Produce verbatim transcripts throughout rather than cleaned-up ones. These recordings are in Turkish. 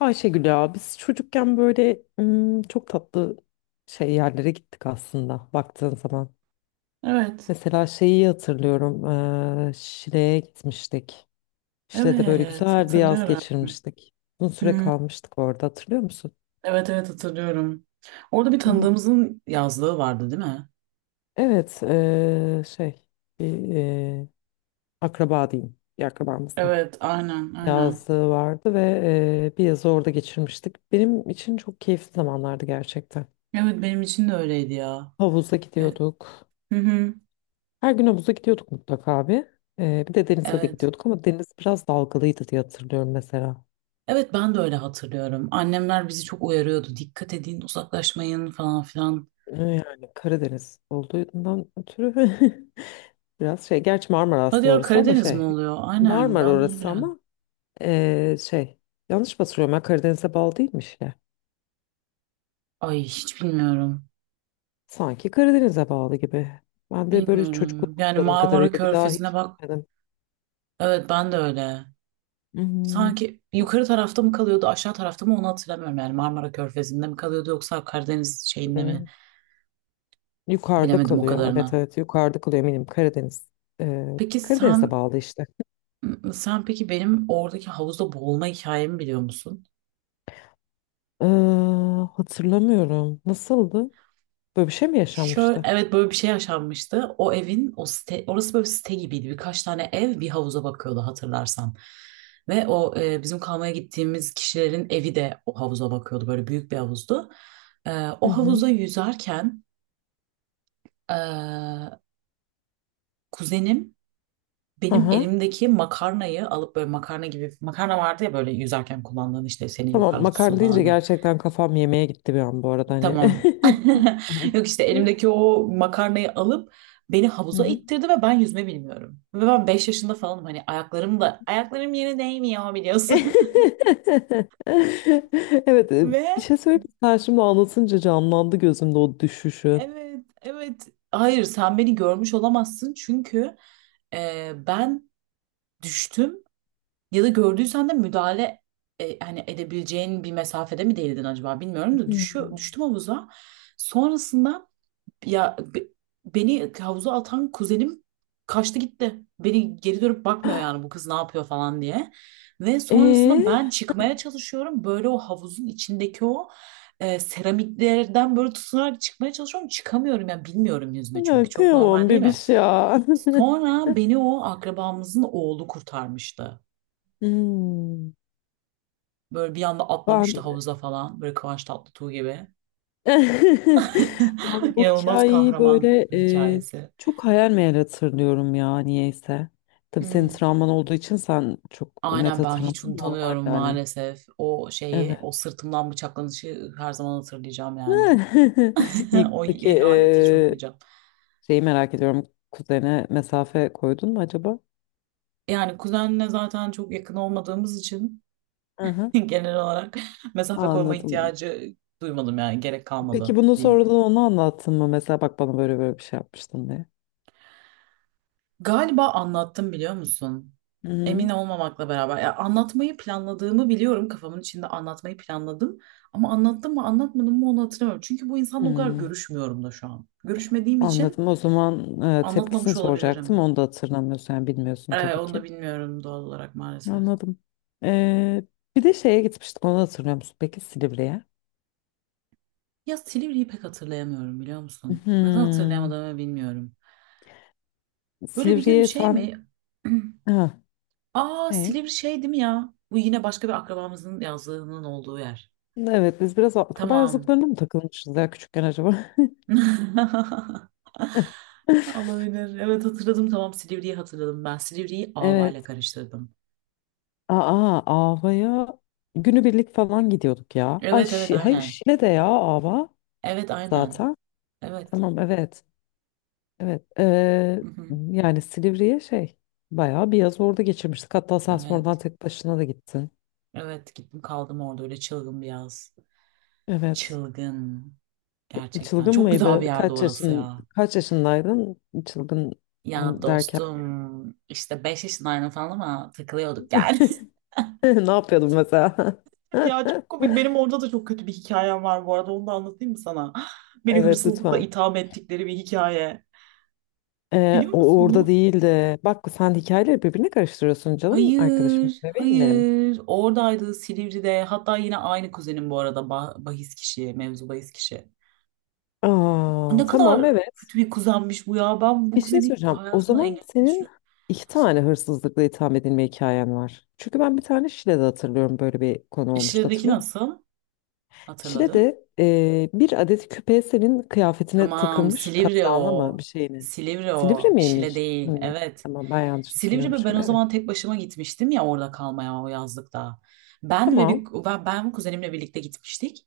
Ayşegül ya biz çocukken böyle ım, çok tatlı şey yerlere gittik aslında baktığın zaman. Evet. Mesela şeyi hatırlıyorum. eee, Şile'ye gitmiştik. Şile'de böyle Evet. güzel bir yaz Hatırlıyorum. geçirmiştik. Uzun süre Hı, kalmıştık orada hatırlıyor musun? Evet, evet, hatırlıyorum. Orada bir Evet. tanıdığımızın yazlığı vardı, değil mi? Evet eee, şey, bir eee, akraba diyeyim. Bir akrabamızın Evet, aynen, aynen. yazlığı vardı ve eee, bir yazı orada geçirmiştik. Benim için çok keyifli zamanlardı gerçekten. Evet, benim için de öyleydi ya. Havuza Gel. gidiyorduk. Hı hı. Her gün havuza gidiyorduk mutlaka abi. Ee, bir de denize de Evet. gidiyorduk ama deniz biraz dalgalıydı diye hatırlıyorum mesela. Evet, ben de öyle hatırlıyorum. Annemler bizi çok uyarıyordu. Dikkat edin, uzaklaşmayın falan filan. Ee, Yani Karadeniz olduğundan ötürü biraz şey. Gerçi Marmara Hadi aslında ya, orası ama Karadeniz mi şey. oluyor? Aynen, Marmara ben de onu orası bilemedim. ama ee, şey. Yanlış mı hatırlıyorum ben Karadeniz'e bağlı değilmiş ya. Ay, hiç bilmiyorum. Sanki Karadeniz'e bağlı gibi. Ben de böyle çocukluk Bilmiyorum. Yani hatırladığım Marmara kadarıyla bir daha Körfezi'ne hiç bak. gitmedim. Evet, ben de öyle. Hmm. Sanki yukarı tarafta mı kalıyordu, aşağı tarafta mı, onu hatırlamıyorum. Yani Marmara Körfezi'nde mi kalıyordu, yoksa Karadeniz şeyinde mi? Hı, yukarıda Bilemedim o kalıyor. Evet kadarını. evet yukarıda kalıyor eminim Karadeniz. Ee, Peki Karadeniz'e sen bağlı işte. sen peki benim oradaki havuzda boğulma hikayemi biliyor musun? Ee, hatırlamıyorum. Nasıldı? Böyle bir şey mi Şöyle, yaşanmıştı? evet, böyle bir şey yaşanmıştı. O evin, o site, orası böyle bir site gibiydi. Birkaç tane ev bir havuza bakıyordu, hatırlarsan. Ve o e, bizim kalmaya gittiğimiz kişilerin evi de o havuza bakıyordu. Böyle büyük bir havuzdu. E, o Hı hı. havuza yüzerken e, kuzenim benim Aha. elimdeki makarnayı alıp, böyle makarna gibi, makarna vardı ya böyle yüzerken kullandığın, işte seni Tamam yukarı tutsun makarna deyince falan diye. gerçekten kafam yemeğe gitti bir an bu arada hani. Tamam. Evet. Yok, işte elimdeki o makarnayı alıp beni Hı havuza hı. ittirdi ve ben yüzme bilmiyorum. Ve ben beş yaşında falanım, hani ayaklarım da ayaklarım yere değmiyor biliyorsun. Evet, e, Ve bir şey söyleyeyim mi? Sen şimdi anlatınca canlandı gözümde o düşüşü. evet, evet, hayır, sen beni görmüş olamazsın çünkü e, ben düştüm. Ya da gördüysen de müdahale e, hani edebileceğin bir mesafede mi değildin acaba bilmiyorum da, düşüyor, Hmm. düştüm havuza. Sonrasında ya, be- beni havuza atan kuzenim kaçtı gitti. Beni geri dönüp bakmıyor, yani bu kız ne yapıyor falan diye. Ve sonrasında Ee, ben çıkmaya çalışıyorum. Böyle o havuzun içindeki o e, seramiklerden böyle tutunarak çıkmaya çalışıyorum. Çıkamıyorum, yani bilmiyorum yüzme çünkü. ya Çok normal, kıyamam değil mi? bebiş ya. Sonra beni o akrabamızın oğlu kurtarmıştı. Hmm. Böyle bir anda atlamıştı Ben havuza falan. Böyle Kıvanç Tatlıtuğ gibi. Ben bu İnanılmaz hikayeyi kahraman böyle e, hikayesi. çok hayal meyal hatırlıyorum ya niyeyse. Tabii senin Hmm. travman olduğu için sen çok net Aynen, ben hatırlaman hiç normal unutamıyorum yani. maalesef. O şeyi, o Evet. sırtımdan bıçaklanışı her zaman hatırlayacağım yani. İyi, O peki ihaneti hiç e, unutmayacağım. şeyi merak ediyorum. Kuzene mesafe koydun mu acaba? Yani kuzenle zaten çok yakın olmadığımız için, Aha, genel olarak mesafe koyma anladım. ihtiyacı duymadım, yani gerek Peki kalmadı bunu diyeyim. sonradan ona anlattın mı? Mesela bak bana böyle böyle bir şey yapmıştın diye. Galiba anlattım, biliyor musun? Hı Emin hı. olmamakla beraber. Ya, anlatmayı planladığımı biliyorum. Kafamın içinde anlatmayı planladım. Ama anlattım mı anlatmadım mı onu hatırlamıyorum. Çünkü bu insanla o kadar Hmm, görüşmüyorum da şu an. Görüşmediğim için anladım. O zaman e, tepkisini anlatmamış soracaktım. olabilirim. Onu da hatırlamıyorsun yani bilmiyorsun Ee, tabii Onu da ki. bilmiyorum doğal olarak maalesef. Anladım. Ee, bir de şeye gitmiştik onu hatırlıyor musun? Peki Silivri'ye. Ya Silivri'yi pek hatırlayamıyorum, biliyor musun? Neden Hmm. hatırlayamadığımı bilmiyorum. Böyle bir gün Silivri'ye şey sen... mi? Ha, Aa, ne? Silivri şey değil mi ya? Bu yine başka bir akrabamızın yazlığının olduğu yer. Evet biz biraz akraba Tamam. yazlıklarına mı takılmışız ya küçükken acaba? Olabilir. Evet, hatırladım, tamam, Silivri'yi hatırladım ben. Silivri'yi Ava ile Evet. karıştırdım. Aa, Ava'ya günübirlik falan gidiyorduk ya. Ay, Evet, evet, Şi- hayır aynen. Şile'de ya Ava Evet, aynen. zaten. Evet. Tamam evet. Evet. Ee, Hı hı. yani Silivri'ye şey, bayağı bir yaz orada geçirmiştik. Hatta sen sonradan Evet. tek başına da gittin. Evet, gittim kaldım orada, öyle çılgın bir yaz. Evet. Çılgın. Gerçekten. Çılgın Çok güzel mıydı? bir yerde Kaç orası yaşın ya. kaç yaşındaydın? Çılgın Ya on- derken dostum, işte beş yaşındaydım falan ama takılıyorduk yani. ne yapıyordun mesela? Ya çok komik. Benim orada da çok kötü bir hikayem var bu arada. Onu da anlatayım mı sana? Beni Evet hırsızlıkla lütfen. itham ettikleri bir hikaye. Ee, Biliyor o musun orada onu? değildi. Bak sen hikayeleri birbirine karıştırıyorsun canım arkadaşım. Hayır, Bebeğim benim. hayır. Oradaydı, Silivri'de. Hatta yine aynı kuzenim, bu arada. Ba- bahis kişi, mevzu bahis kişi. Aa, Ne tamam kadar evet. kötü bir kuzenmiş bu ya. Ben bu Bir şey kuzeni soracağım. O hayatımda zaman engellemeyi senin düşünüyorum. iki tane hırsızlıkla itham edilme hikayen var. Çünkü ben bir tane Şile'de hatırlıyorum böyle bir konu olmuştu İşledeki hatırlıyor musun? nasıl? Hatırladın? Şile'de e, bir adet küpe senin kıyafetine Tamam, takılmış, Silivri kazağına o. mı bir şeyine. Silivri Silivri o. Şile miymiş? değil. Hı, Evet. tamam ben yanlış Silivri, ve ben hatırlıyormuşum. o Evet. zaman tek başıma gitmiştim ya, orada kalmaya o yazlıkta. Ben ve bir Tamam. ben, ben kuzenimle birlikte gitmiştik.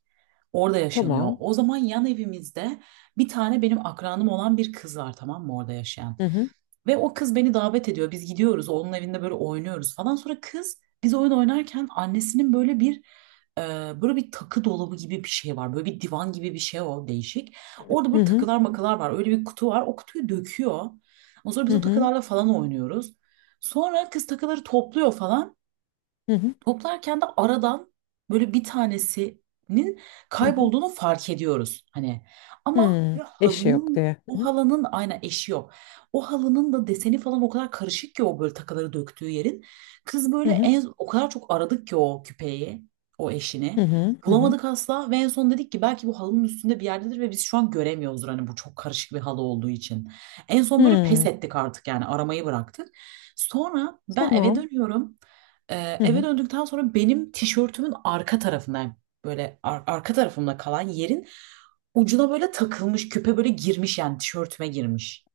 Orada yaşanıyor. Tamam. O zaman yan evimizde bir tane benim akranım olan bir kız var, tamam mı, orada yaşayan. Hı hı. Ve o kız beni davet ediyor. Biz gidiyoruz, onun evinde böyle oynuyoruz falan. Sonra kız, biz oyun oynarken annesinin böyle bir e, böyle bir takı dolabı gibi bir şey var. Böyle bir divan gibi bir şey, o değişik. Orada Hı böyle hı. takılar makalar var. Öyle bir kutu var. O kutuyu döküyor. Ondan sonra Hı biz o hı. takılarla falan oynuyoruz. Sonra kız takıları topluyor falan. Hı hı. Toplarken de aradan böyle bir tanesinin Hı hı. kaybolduğunu fark ediyoruz hani. Ama Hı. böyle Eşi yok halının diye. Hı o hı. halının aynen eşi yok. O halının da deseni falan o kadar karışık ki, o böyle takıları döktüğü yerin. Kız Hı böyle, hı. en, o kadar çok aradık ki o küpeyi, o Hı eşini. hı. Hı hı. Bulamadık asla ve en son dedik ki belki bu halının üstünde bir yerdedir ve biz şu an göremiyoruzdur, hani bu çok karışık bir halı olduğu için. En son böyle pes Hı. ettik artık, yani aramayı bıraktık. Sonra ben eve Tamam. dönüyorum. Ee, Hı Eve hı. döndükten sonra benim tişörtümün arka tarafından, böyle ar- arka tarafımda kalan yerin ucuna böyle takılmış küpe, böyle girmiş yani tişörtüme, girmiş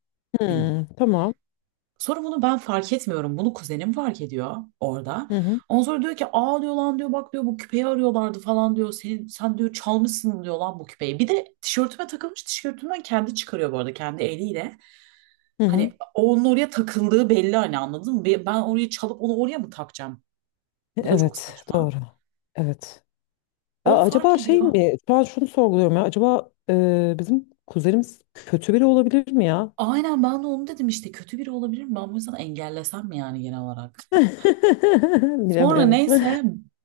bildiğin. Hı. Tamam. Sonra bunu ben fark etmiyorum. Bunu kuzenim fark ediyor orada. Hı hı. Ondan sonra diyor ki, aa diyor, lan diyor, bak diyor, bu küpeyi arıyorlardı falan diyor. Senin, sen diyor çalmışsın diyor lan bu küpeyi. Bir de tişörtüme takılmış, tişörtümden kendi çıkarıyor bu arada, kendi eliyle. Hı Hani hı. onun oraya takıldığı belli, hani anladın mı? Ben oraya çalıp onu oraya mı takacağım? Bu da çok Evet. Doğru. saçma. Evet. Onu A- fark acaba şey ediyor. mi? Şu an şunu sorguluyorum ya. Acaba e, bizim kuzenimiz kötü biri olabilir mi ya? Aynen, ben de onu dedim işte, kötü biri olabilir mi? Ben bu yüzden engellesem mi yani genel olarak? Sonra Bilemiyorum. neyse.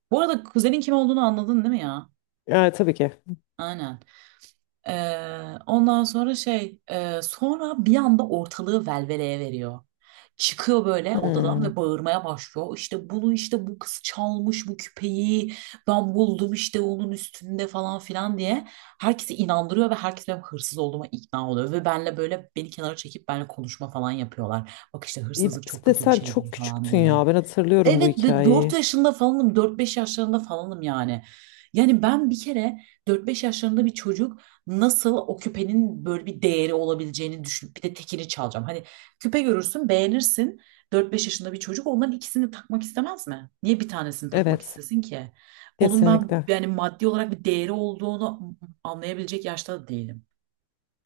Bu arada kuzenin kim olduğunu anladın, değil mi ya? Yani tabii ki. Aynen. Ee, ondan sonra şey e, sonra bir anda ortalığı velveleye veriyor. Çıkıyor böyle odadan Hmm. ve bağırmaya başlıyor. İşte bunu işte bu kız çalmış bu küpeyi, ben buldum işte onun üstünde falan filan diye. Herkesi inandırıyor ve herkes benim hırsız olduğuma ikna oluyor. Ve benle, böyle beni kenara çekip benimle konuşma falan yapıyorlar. Bak işte E, bir hırsızlık çok de kötü bir sen şeydir çok falan küçüktün diye. ya. Ben hatırlıyorum bu Evet, dört hikayeyi. yaşında falanım, dört beş yaşlarında falanım yani. Yani ben bir kere, dört beş yaşlarında bir çocuk nasıl o küpenin böyle bir değeri olabileceğini düşünüp bir de tekini çalacağım. Hani küpe görürsün, beğenirsin. Dört beş yaşında bir çocuk onların ikisini takmak istemez mi? Niye bir tanesini takmak Evet. istesin ki? Onun ben Kesinlikle. yani maddi olarak bir değeri olduğunu anlayabilecek yaşta da değilim.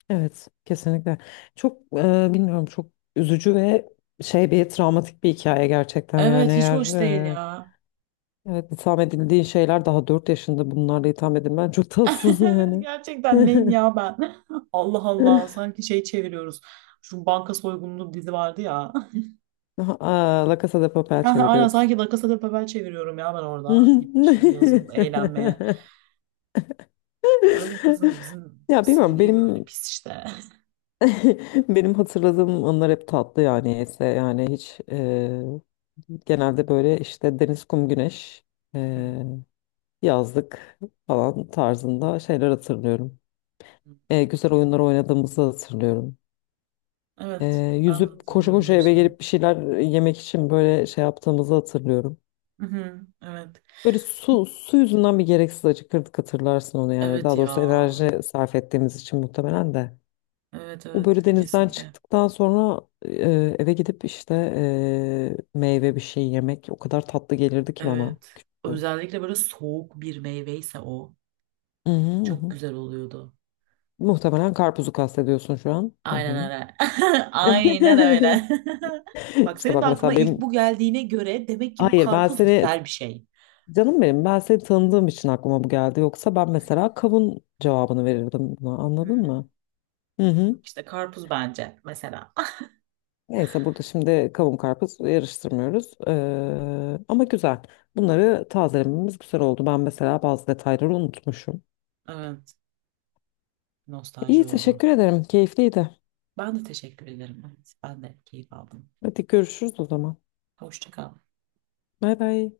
Evet. Kesinlikle. Çok e, bilmiyorum, çok üzücü ve şey, bir travmatik bir hikaye gerçekten, yani Evet, hiç eğer hoş değil e, ya. evet, itham edildiğin şeyler, daha dört yaşında bunlarla itham edilmen çok tatsız Evet, yani. gerçekten neyim ya ben? Allah Allah, sanki şey çeviriyoruz. Şu banka soygunlu dizi vardı ya. Aha, Aa, La Casa de Papel Ha, aynen, çeviriyoruz. sanki La Casa de Papel çeviriyorum ya ben orada. Gitmişim yazın eğlenmeye. Öyle, kızım bizim Ya bilmiyorum C V böyle benim pis işte. Benim hatırladığım anlar hep tatlı yani, ise yani hiç e, genelde böyle işte deniz, kum, güneş, e, Hmm. yazlık falan tarzında şeyler hatırlıyorum. E, güzel oyunlar oynadığımızı hatırlıyorum. E, Evet, ben de yüzüp koşu hatırlıyorum koşu öyle eve şeyleri. gelip bir şeyler yemek için böyle şey yaptığımızı hatırlıyorum. Hı hı. Evet. Böyle su, su yüzünden bir gereksiz acıkırdık hatırlarsın onu yani. Evet Daha ya. doğrusu enerji sarf ettiğimiz için muhtemelen de. Evet, O böyle evet, denizden kesinlikle. çıktıktan sonra e, eve gidip işte e, meyve bir şey yemek o kadar tatlı gelirdi ki bana, Evet. küçükken. Özellikle böyle soğuk bir meyveyse o Hı hı, hı çok hı. güzel oluyordu. Muhtemelen karpuzu kastediyorsun şu an Aynen tahminim. öyle. Aynen öyle. Bak, İşte senin de bak aklına mesela benim ilk bu geldiğine göre demek ki bu hayır ben karpuz seni güzel bir şey. canım benim, ben seni tanıdığım için aklıma bu geldi. Yoksa ben mesela kavun cevabını verirdim buna anladın Hmm. mı? Hı hı. Yok işte, karpuz bence mesela. Neyse burada şimdi kavun karpuz yarıştırmıyoruz. Ee, ama güzel. Bunları tazelememiz güzel oldu. Ben mesela bazı detayları unutmuşum. Evet, nostalji İyi, oldu. teşekkür ederim. Keyifliydi. Ben de teşekkür ederim. Evet, ben de keyif aldım. Hadi görüşürüz o zaman. Hoşça kal. Bay bay.